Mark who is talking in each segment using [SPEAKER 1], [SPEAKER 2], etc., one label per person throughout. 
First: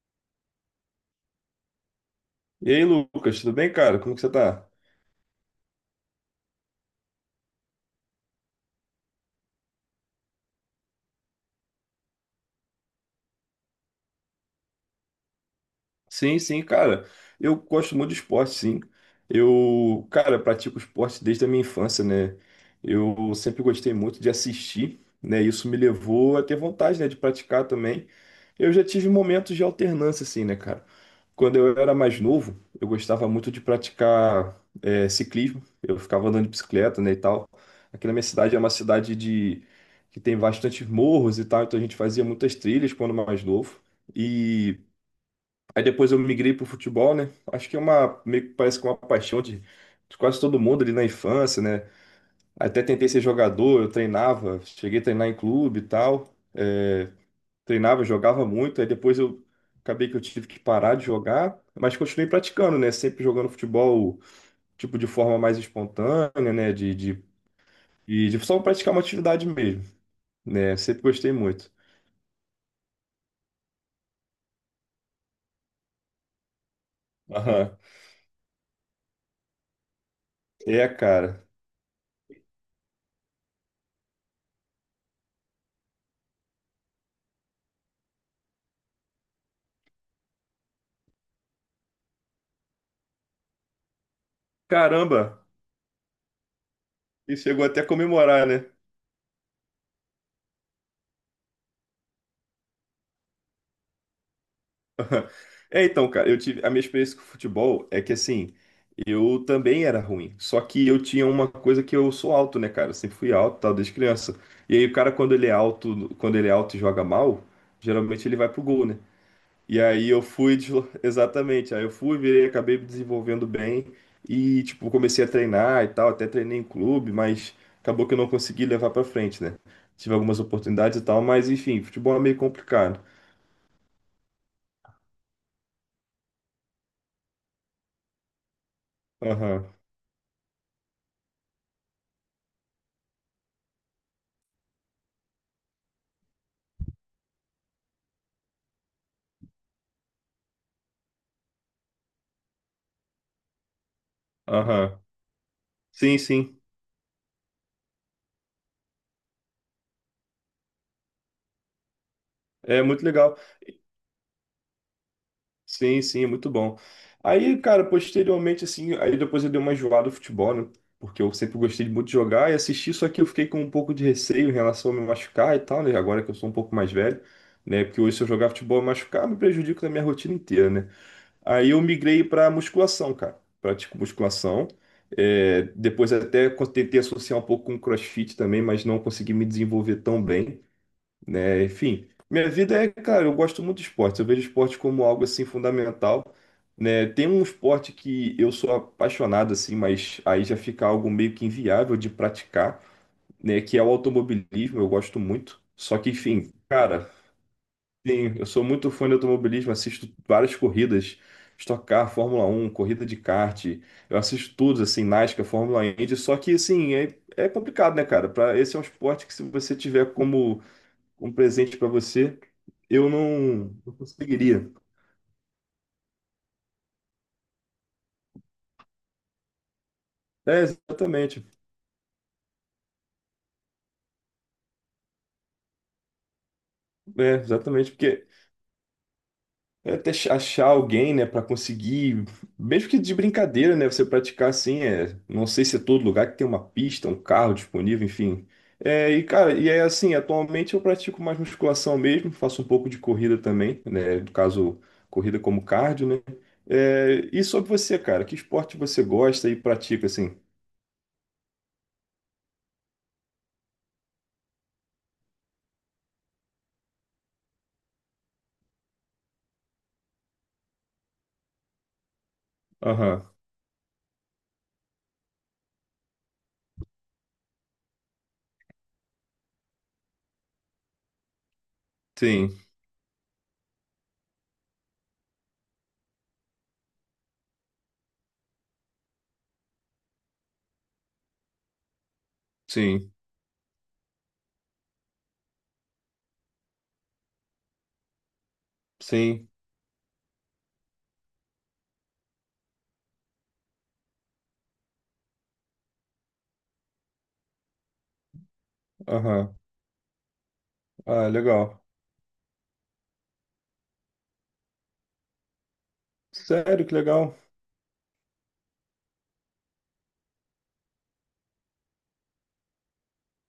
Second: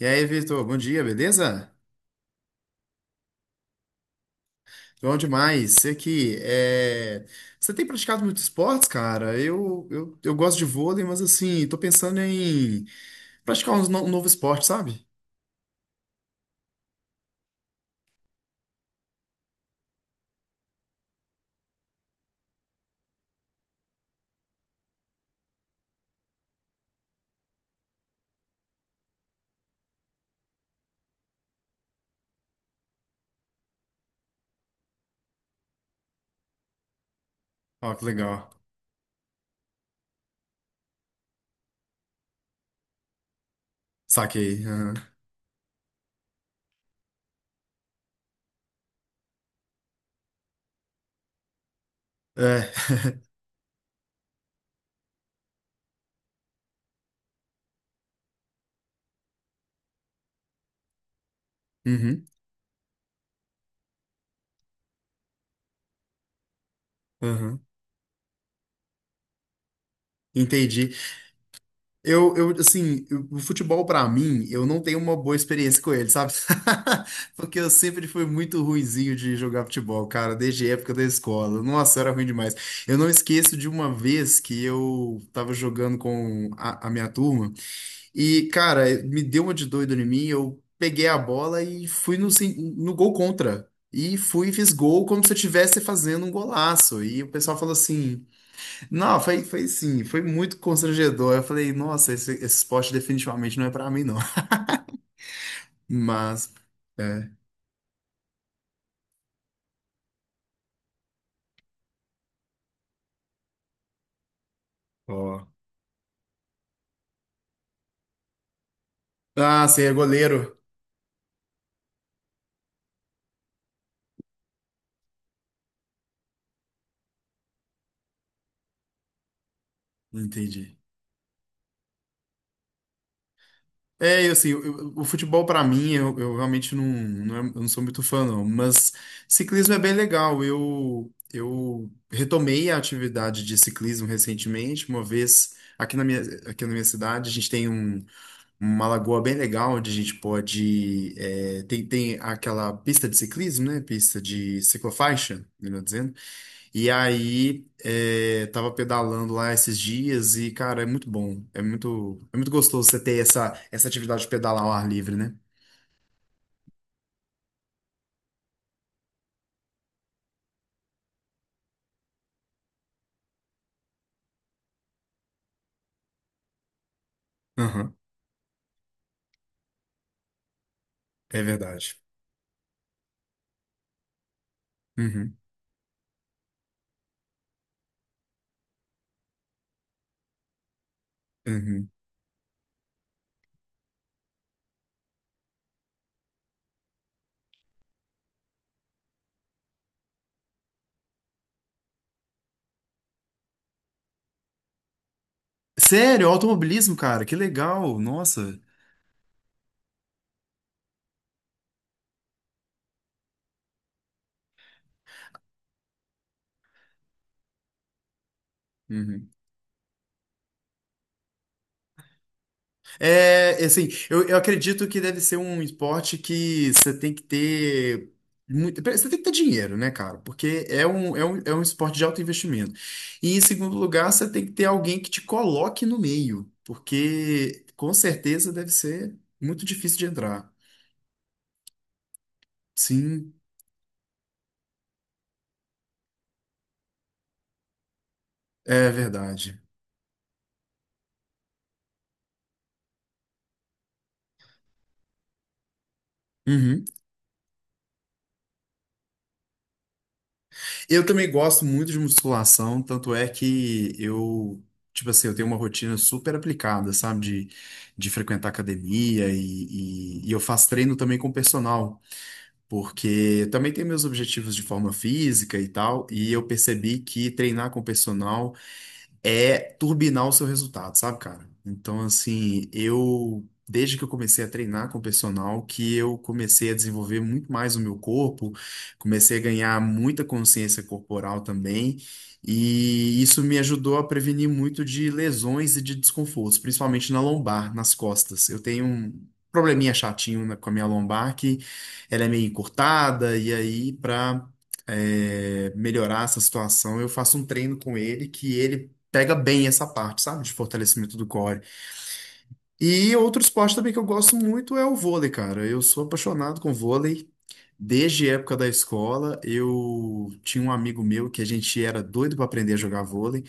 [SPEAKER 1] E aí, Vitor, bom dia, beleza?
[SPEAKER 2] E aí, Lucas, tudo bem, cara? Como que você tá?
[SPEAKER 1] Bom demais. Você que é... Você tem praticado muitos esportes, cara? Eu gosto de vôlei, mas assim, tô pensando em praticar uns no- um novo esporte, sabe?
[SPEAKER 2] Sim, sim, cara. Eu gosto muito de esporte, sim. Eu, cara, pratico esporte desde a minha infância, né? Eu sempre gostei muito de assistir, né? Isso me levou a ter vontade, né, de praticar também. Eu já tive momentos de alternância, assim, né, cara? Quando eu era mais novo, eu gostava muito de praticar ciclismo. Eu ficava andando de bicicleta, né, e tal.
[SPEAKER 1] Ó, que
[SPEAKER 2] Aqui na minha
[SPEAKER 1] legal.
[SPEAKER 2] cidade é uma cidade de que tem bastantes morros e tal, então a gente fazia muitas trilhas quando mais novo.
[SPEAKER 1] Saquei,
[SPEAKER 2] E
[SPEAKER 1] aham.
[SPEAKER 2] Aí depois eu migrei pro futebol, né? Acho que é uma, meio que parece que é uma paixão de quase todo mundo ali na infância, né?
[SPEAKER 1] É.
[SPEAKER 2] Até tentei ser jogador, eu treinava, cheguei a treinar em clube e tal. Treinava, jogava muito, aí depois eu acabei que eu tive que parar de jogar, mas
[SPEAKER 1] Uhum.
[SPEAKER 2] continuei praticando, né? Sempre jogando futebol, tipo, de forma mais espontânea, né?
[SPEAKER 1] Uhum.
[SPEAKER 2] E de só praticar uma atividade mesmo, né?
[SPEAKER 1] Entendi.
[SPEAKER 2] Sempre gostei muito.
[SPEAKER 1] O futebol pra mim, eu não tenho uma boa experiência com ele, sabe? Porque eu
[SPEAKER 2] Aham.
[SPEAKER 1] sempre fui muito ruinzinho de jogar futebol, cara, desde a
[SPEAKER 2] É,
[SPEAKER 1] época da
[SPEAKER 2] cara.
[SPEAKER 1] escola. Nossa, era ruim demais. Eu não esqueço de uma vez que eu tava jogando com a minha turma e, cara, me deu uma de doido em mim, eu peguei a bola e fui no, no gol contra. E fui e fiz gol como se eu
[SPEAKER 2] Caramba!
[SPEAKER 1] estivesse fazendo um golaço. E o
[SPEAKER 2] E
[SPEAKER 1] pessoal
[SPEAKER 2] chegou
[SPEAKER 1] falou
[SPEAKER 2] até a
[SPEAKER 1] assim.
[SPEAKER 2] comemorar, né?
[SPEAKER 1] Não, foi, foi sim, foi muito constrangedor. Eu falei, nossa, esse esporte definitivamente não é pra mim, não.
[SPEAKER 2] É, então, cara, eu
[SPEAKER 1] Mas,
[SPEAKER 2] tive a minha experiência com
[SPEAKER 1] é.
[SPEAKER 2] futebol é que assim, eu também era ruim, só que eu tinha uma coisa que eu sou alto, né, cara? Eu sempre fui alto, tal, desde criança. E aí o cara quando
[SPEAKER 1] Ó,
[SPEAKER 2] ele é alto, e joga mal, geralmente ele vai pro gol, né?
[SPEAKER 1] ah,
[SPEAKER 2] E
[SPEAKER 1] você é
[SPEAKER 2] aí
[SPEAKER 1] goleiro.
[SPEAKER 2] exatamente, aí eu fui, virei, acabei me desenvolvendo bem e tipo, comecei a treinar e tal, até treinei em clube, mas acabou que eu não consegui levar pra frente, né? Tive algumas
[SPEAKER 1] Entendi.
[SPEAKER 2] oportunidades e tal, mas enfim, futebol é meio complicado.
[SPEAKER 1] É, eu, assim, eu- o futebol pra mim, eu realmente eu não sou muito fã, não. Mas
[SPEAKER 2] Aham.
[SPEAKER 1] ciclismo é bem legal. Eu retomei a atividade de ciclismo recentemente, uma vez aqui na minha cidade, a gente tem um. Uma lagoa bem legal onde a gente pode. É, tem aquela pista de ciclismo, né? Pista de
[SPEAKER 2] Aham.
[SPEAKER 1] ciclofaixa, melhor dizendo.
[SPEAKER 2] Sim, sim.
[SPEAKER 1] E aí é, tava pedalando lá esses dias e, cara, é muito bom. É muito
[SPEAKER 2] É
[SPEAKER 1] gostoso você
[SPEAKER 2] muito
[SPEAKER 1] ter
[SPEAKER 2] legal.
[SPEAKER 1] essa atividade de pedalar ao ar livre, né?
[SPEAKER 2] Sim, sim, é muito bom. Aí, cara, posteriormente, assim, aí depois eu dei uma enjoada no futebol, né? Porque eu sempre gostei muito de jogar e assistir, só que eu fiquei com um pouco de receio em relação a me machucar e tal, né? Agora que eu sou um pouco mais velho, né?
[SPEAKER 1] Aham,
[SPEAKER 2] Porque hoje se eu jogar futebol e machucar, me prejudico na minha rotina inteira, né?
[SPEAKER 1] é
[SPEAKER 2] Aí eu
[SPEAKER 1] verdade.
[SPEAKER 2] migrei pra musculação, cara. Pratico musculação.
[SPEAKER 1] Uhum,
[SPEAKER 2] É, depois tentei associar um pouco com CrossFit também, mas não consegui me desenvolver tão bem, né?
[SPEAKER 1] uhum.
[SPEAKER 2] Enfim, minha vida é, cara, eu gosto muito de esporte. Eu vejo esporte como algo assim fundamental, né? Tem um esporte que eu sou apaixonado assim, mas aí já fica algo meio que inviável de praticar, né? Que é o automobilismo. Eu gosto muito. Só que,
[SPEAKER 1] Sério,
[SPEAKER 2] enfim,
[SPEAKER 1] automobilismo,
[SPEAKER 2] cara,
[SPEAKER 1] cara, que legal,
[SPEAKER 2] sim, eu
[SPEAKER 1] nossa.
[SPEAKER 2] sou muito fã de automobilismo. Assisto várias corridas. Stock Car, Fórmula Um, corrida de kart, eu assisto tudo, assim, NASCAR, Fórmula Indy, só que, assim, é, é complicado, né, cara? Esse é um esporte
[SPEAKER 1] Uhum.
[SPEAKER 2] que se você tiver como um presente para você, eu
[SPEAKER 1] É, é, assim,
[SPEAKER 2] não
[SPEAKER 1] eu
[SPEAKER 2] conseguiria.
[SPEAKER 1] acredito que deve ser um esporte que você tem que ter muito, você tem que ter dinheiro, né, cara?
[SPEAKER 2] É,
[SPEAKER 1] Porque é
[SPEAKER 2] exatamente.
[SPEAKER 1] um esporte de alto investimento. E em segundo lugar, você tem que ter alguém que te coloque no meio,
[SPEAKER 2] É,
[SPEAKER 1] porque com
[SPEAKER 2] exatamente, porque
[SPEAKER 1] certeza deve ser muito
[SPEAKER 2] é
[SPEAKER 1] difícil de entrar.
[SPEAKER 2] achar alguém, né, para conseguir, mesmo que de
[SPEAKER 1] Sim,
[SPEAKER 2] brincadeira, né, você praticar assim, é, não sei se é todo lugar que tem uma pista, um carro disponível, enfim.
[SPEAKER 1] é
[SPEAKER 2] É, e cara,
[SPEAKER 1] verdade.
[SPEAKER 2] e é assim, atualmente eu pratico mais musculação mesmo, faço um pouco de corrida também, né, no caso, corrida como cardio, né?
[SPEAKER 1] Uhum.
[SPEAKER 2] É, e sobre você, cara, que esporte você gosta e pratica assim?
[SPEAKER 1] Eu também gosto muito de musculação, tanto é que eu, tipo assim, eu tenho uma rotina super aplicada, sabe? De, de frequentar academia e, e eu faço treino também com personal, porque
[SPEAKER 2] Aham.
[SPEAKER 1] eu também tenho meus objetivos de forma física e tal, e eu percebi que treinar com personal é turbinar o seu resultado, sabe, cara? Então,
[SPEAKER 2] Sim,
[SPEAKER 1] assim, eu, desde que eu comecei a treinar com o personal, que eu comecei a desenvolver muito mais o meu corpo, comecei a ganhar muita consciência corporal também,
[SPEAKER 2] sim,
[SPEAKER 1] e isso me ajudou a prevenir muito de lesões e de desconfortos, principalmente na lombar, nas costas. Eu tenho um
[SPEAKER 2] sim.
[SPEAKER 1] probleminha chatinho com a minha lombar, que ela é meio encurtada, e aí, pra é, melhorar essa situação, eu faço um treino com ele que ele pega
[SPEAKER 2] Aham.
[SPEAKER 1] bem essa parte, sabe? De fortalecimento do
[SPEAKER 2] Ah,
[SPEAKER 1] core.
[SPEAKER 2] legal.
[SPEAKER 1] E outro esporte também que eu gosto muito é o vôlei, cara. Eu sou apaixonado com
[SPEAKER 2] Sério, que
[SPEAKER 1] vôlei.
[SPEAKER 2] legal.
[SPEAKER 1] Desde a época da escola, eu tinha um amigo meu que a gente era doido para aprender a jogar vôlei.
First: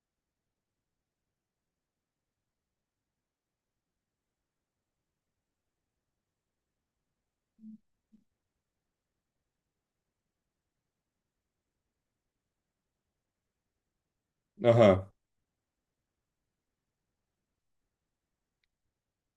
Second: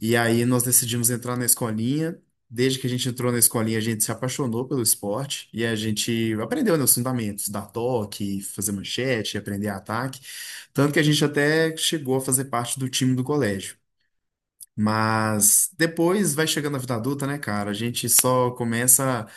[SPEAKER 1] E aí nós decidimos entrar na escolinha. Desde que a gente entrou na escolinha, a gente se apaixonou pelo esporte e a gente aprendeu, né, os fundamentos, dar toque, fazer manchete, aprender ataque. Tanto que a gente até chegou a fazer parte do time do colégio.
[SPEAKER 2] Aham.
[SPEAKER 1] Mas depois vai chegando a vida adulta, né, cara? A gente só começa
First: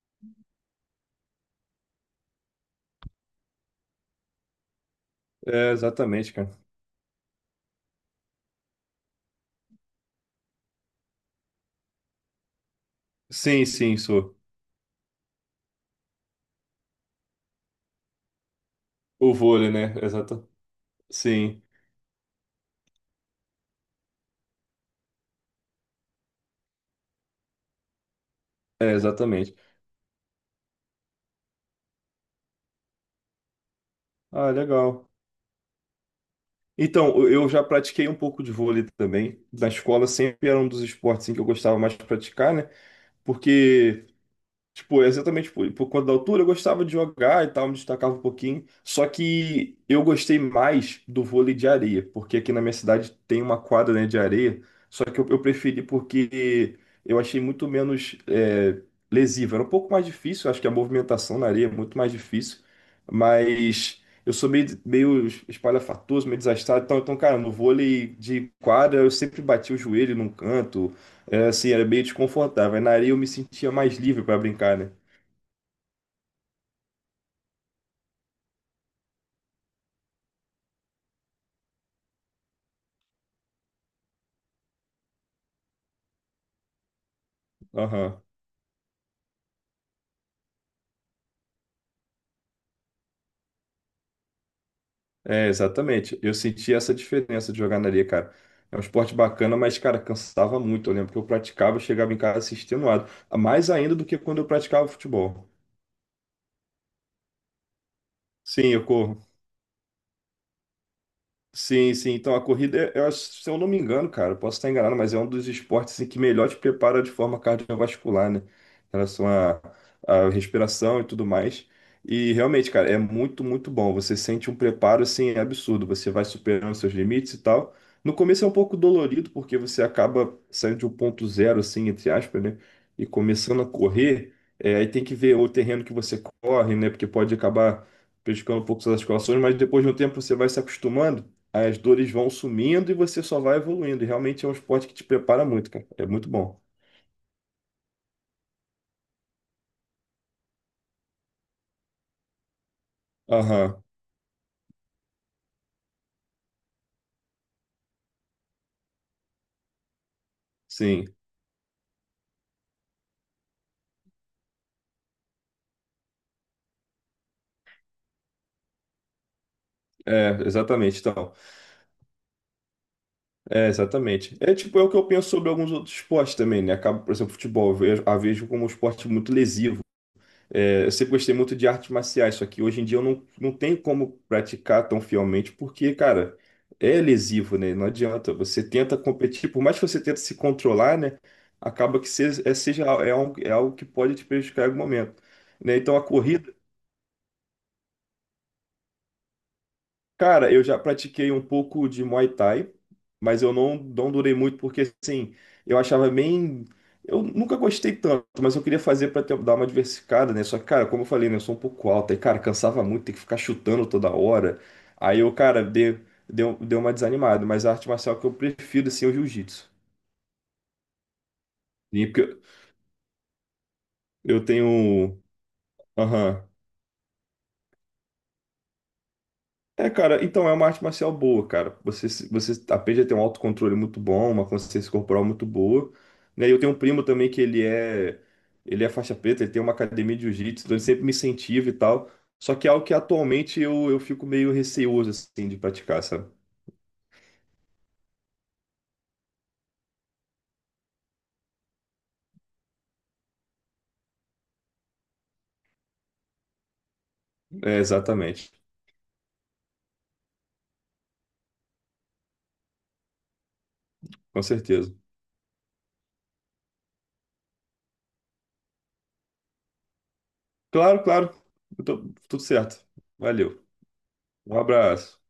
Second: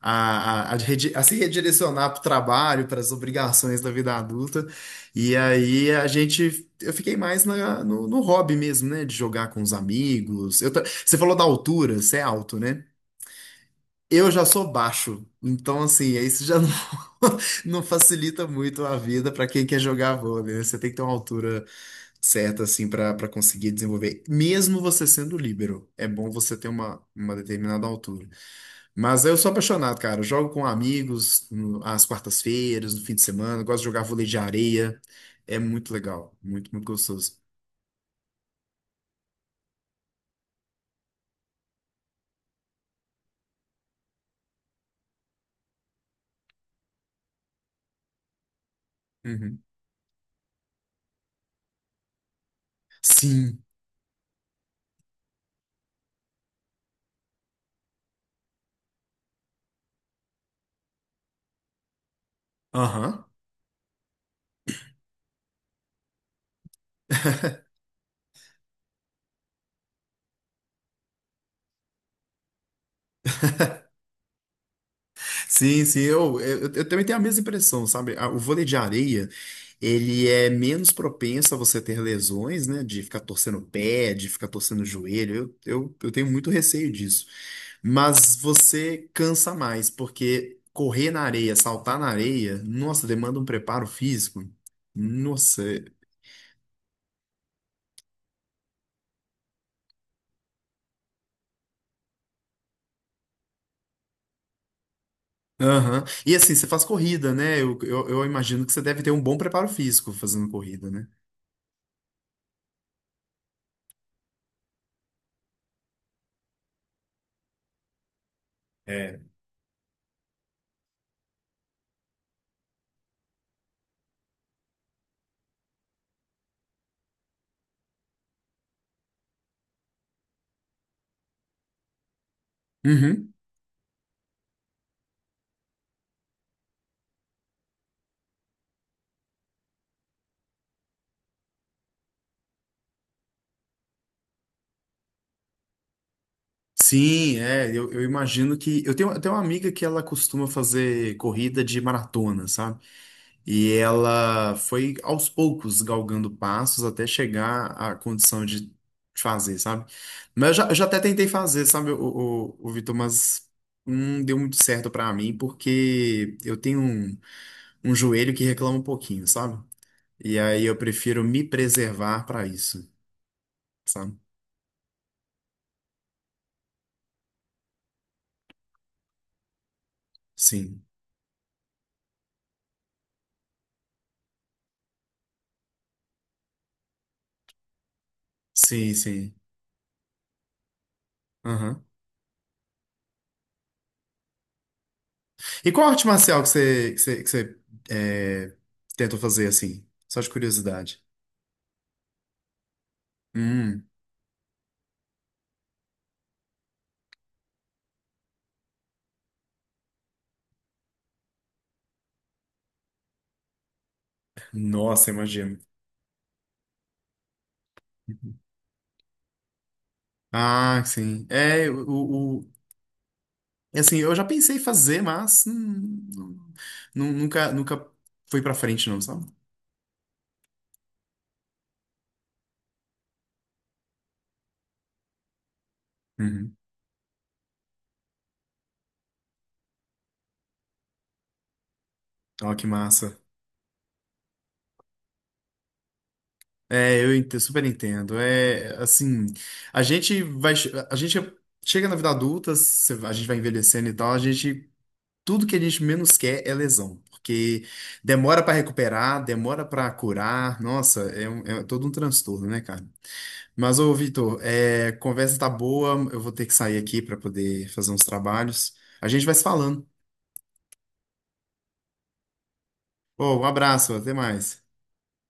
[SPEAKER 1] a se redirecionar para o trabalho, para as obrigações da vida adulta. E
[SPEAKER 2] É,
[SPEAKER 1] aí a
[SPEAKER 2] exatamente, cara.
[SPEAKER 1] gente. Eu fiquei mais no hobby mesmo, né? De jogar com os amigos. Eu você falou da altura, você é alto, né?
[SPEAKER 2] Sim, sim,
[SPEAKER 1] Eu
[SPEAKER 2] sou.
[SPEAKER 1] já sou baixo, então assim, aí isso já não, não facilita muito a vida
[SPEAKER 2] O
[SPEAKER 1] para quem
[SPEAKER 2] vôlei,
[SPEAKER 1] quer
[SPEAKER 2] né?
[SPEAKER 1] jogar
[SPEAKER 2] Exato.
[SPEAKER 1] vôlei, né? Você tem que ter uma
[SPEAKER 2] Sim,
[SPEAKER 1] altura certa assim para conseguir desenvolver, mesmo você sendo líbero. É bom você ter uma determinada altura.
[SPEAKER 2] é,
[SPEAKER 1] Mas eu sou
[SPEAKER 2] exatamente.
[SPEAKER 1] apaixonado, cara. Eu jogo com amigos às quartas-feiras, no fim de semana, eu gosto de jogar vôlei de
[SPEAKER 2] Ah,
[SPEAKER 1] areia.
[SPEAKER 2] legal.
[SPEAKER 1] É muito legal, muito, muito
[SPEAKER 2] Então, eu
[SPEAKER 1] gostoso.
[SPEAKER 2] eu já pratiquei um pouco de vôlei também. Na escola sempre era um dos esportes assim, que eu gostava mais de praticar, né? Porque tipo, exatamente, tipo, por conta da altura, eu gostava de jogar e tal, me destacava um pouquinho. Só
[SPEAKER 1] Uhum.
[SPEAKER 2] que eu gostei mais do vôlei de areia, porque aqui na minha cidade tem uma
[SPEAKER 1] Sim.
[SPEAKER 2] quadra, né, de areia. Só que eu preferi porque eu achei muito menos é, lesivo. Era um pouco mais difícil, acho que a movimentação na areia é muito mais difícil.
[SPEAKER 1] Aham.
[SPEAKER 2] Mas eu sou meio espalhafatoso, meio desastrado. Então, cara, no vôlei de quadra eu sempre bati o joelho num canto, é, assim, era bem desconfortável. Aí na areia eu me sentia mais livre para brincar, né?
[SPEAKER 1] Sim, sim, eu também tenho a mesma impressão, sabe? A- O vôlei de areia, ele é menos propenso a você ter lesões, né? De ficar torcendo o pé, de ficar torcendo o joelho. Eu tenho muito receio disso.
[SPEAKER 2] Aham.
[SPEAKER 1] Mas você cansa mais, porque correr na areia, saltar na areia, nossa, demanda um preparo físico.
[SPEAKER 2] É,
[SPEAKER 1] Nossa. É-
[SPEAKER 2] exatamente. Eu senti essa diferença de jogar na areia, cara. É um esporte bacana, mas, cara, cansava muito. Eu lembro que eu praticava, eu chegava em casa assim, extenuado. Mais ainda do que quando eu praticava futebol.
[SPEAKER 1] aham. E assim, você faz corrida, né? Eu imagino que
[SPEAKER 2] Sim,
[SPEAKER 1] você
[SPEAKER 2] eu
[SPEAKER 1] deve ter um
[SPEAKER 2] corro.
[SPEAKER 1] bom preparo físico fazendo corrida, né?
[SPEAKER 2] Sim, sim. Então a corrida, é- eu acho- se eu não me engano, cara, eu posso estar enganado, mas é um dos esportes em que melhor te prepara de forma cardiovascular, né? Em
[SPEAKER 1] É.
[SPEAKER 2] relação à respiração e tudo mais. E realmente, cara, é muito, muito bom. Você sente um preparo assim absurdo. Você vai superando seus limites e tal. No começo é um pouco dolorido, porque você acaba saindo de um ponto zero, assim, entre aspas, né? E começando a correr, é, aí tem que ver o terreno que você corre, né? Porque pode acabar prejudicando um pouco suas articulações, mas depois de um tempo você vai se acostumando, as dores vão sumindo e você só vai evoluindo. E realmente é um esporte que te prepara muito, cara. É muito bom.
[SPEAKER 1] Sim, é, eu imagino que. Eu tenho até uma amiga que ela costuma fazer corrida de maratona, sabe? E
[SPEAKER 2] Aham,
[SPEAKER 1] ela foi aos poucos galgando passos até chegar à condição de fazer, sabe? Mas eu já até
[SPEAKER 2] sim.
[SPEAKER 1] tentei fazer, sabe, o Vitor, mas não deu muito certo pra mim, porque eu tenho um, um joelho que reclama um pouquinho, sabe? E
[SPEAKER 2] É,
[SPEAKER 1] aí eu
[SPEAKER 2] exatamente.
[SPEAKER 1] prefiro
[SPEAKER 2] Então,
[SPEAKER 1] me preservar pra isso,
[SPEAKER 2] é,
[SPEAKER 1] sabe?
[SPEAKER 2] exatamente. É tipo, é o que eu penso sobre alguns outros esportes também, né? Acaba, por exemplo, futebol, eu vejo- a vejo como um esporte muito lesivo.
[SPEAKER 1] Sim,
[SPEAKER 2] É, eu sempre gostei muito de artes marciais, só que hoje em dia eu não tenho como praticar tão fielmente, porque, cara, é lesivo, né? Não adianta. Você
[SPEAKER 1] sim,
[SPEAKER 2] tenta
[SPEAKER 1] sim.
[SPEAKER 2] competir, por mais que você tente se controlar, né?
[SPEAKER 1] Aham.
[SPEAKER 2] Acaba que é algo que pode te prejudicar em algum momento.
[SPEAKER 1] E
[SPEAKER 2] Né?
[SPEAKER 1] qual
[SPEAKER 2] Então a
[SPEAKER 1] arte marcial que
[SPEAKER 2] corrida.
[SPEAKER 1] você é, tentou fazer assim? Só de
[SPEAKER 2] Cara, eu já
[SPEAKER 1] curiosidade.
[SPEAKER 2] pratiquei um pouco de Muay Thai, mas eu
[SPEAKER 1] Hum,
[SPEAKER 2] não durei muito porque, assim, eu achava bem. Eu nunca gostei tanto, mas eu queria fazer pra dar uma diversificada, né? Só que, cara, como eu falei, né? Eu sou um pouco alto, aí, cara, cansava muito, tem que ficar chutando toda hora.
[SPEAKER 1] nossa,
[SPEAKER 2] Aí eu,
[SPEAKER 1] imagino.
[SPEAKER 2] cara, deu uma desanimada, mas a arte marcial que eu prefiro, assim, é o jiu-jitsu.
[SPEAKER 1] Ah, sim. É,
[SPEAKER 2] E Porque
[SPEAKER 1] assim, eu já
[SPEAKER 2] eu
[SPEAKER 1] pensei em fazer,
[SPEAKER 2] tenho.
[SPEAKER 1] mas
[SPEAKER 2] Aham.
[SPEAKER 1] nunca, nunca foi pra frente, não, sabe?
[SPEAKER 2] É, cara, então é uma arte marcial boa, cara. Você, se- você aprende a ter um autocontrole muito bom, uma consciência corporal muito boa, né?
[SPEAKER 1] Uhum.
[SPEAKER 2] Eu tenho um primo também ele é faixa preta, ele tem uma academia de jiu-jitsu, então ele sempre me incentiva e tal.
[SPEAKER 1] Ó,
[SPEAKER 2] Só
[SPEAKER 1] que
[SPEAKER 2] que é algo que
[SPEAKER 1] massa.
[SPEAKER 2] atualmente eu fico meio receoso, assim, de praticar, sabe?
[SPEAKER 1] É, eu super entendo. É, assim, a gente vai, a gente chega na vida adulta, a gente vai envelhecendo e tal, a gente tudo que a gente menos quer é lesão, porque
[SPEAKER 2] É,
[SPEAKER 1] demora para
[SPEAKER 2] exatamente,
[SPEAKER 1] recuperar, demora para curar. Nossa, é, um- é todo um transtorno, né, cara? Mas, ô, Vitor,
[SPEAKER 2] com
[SPEAKER 1] é,
[SPEAKER 2] certeza.
[SPEAKER 1] conversa tá boa, eu vou ter que sair aqui para poder fazer uns trabalhos. A gente vai se falando.
[SPEAKER 2] Claro, claro, tudo certo.
[SPEAKER 1] Ô, um
[SPEAKER 2] Valeu,
[SPEAKER 1] abraço, até
[SPEAKER 2] um
[SPEAKER 1] mais.
[SPEAKER 2] abraço.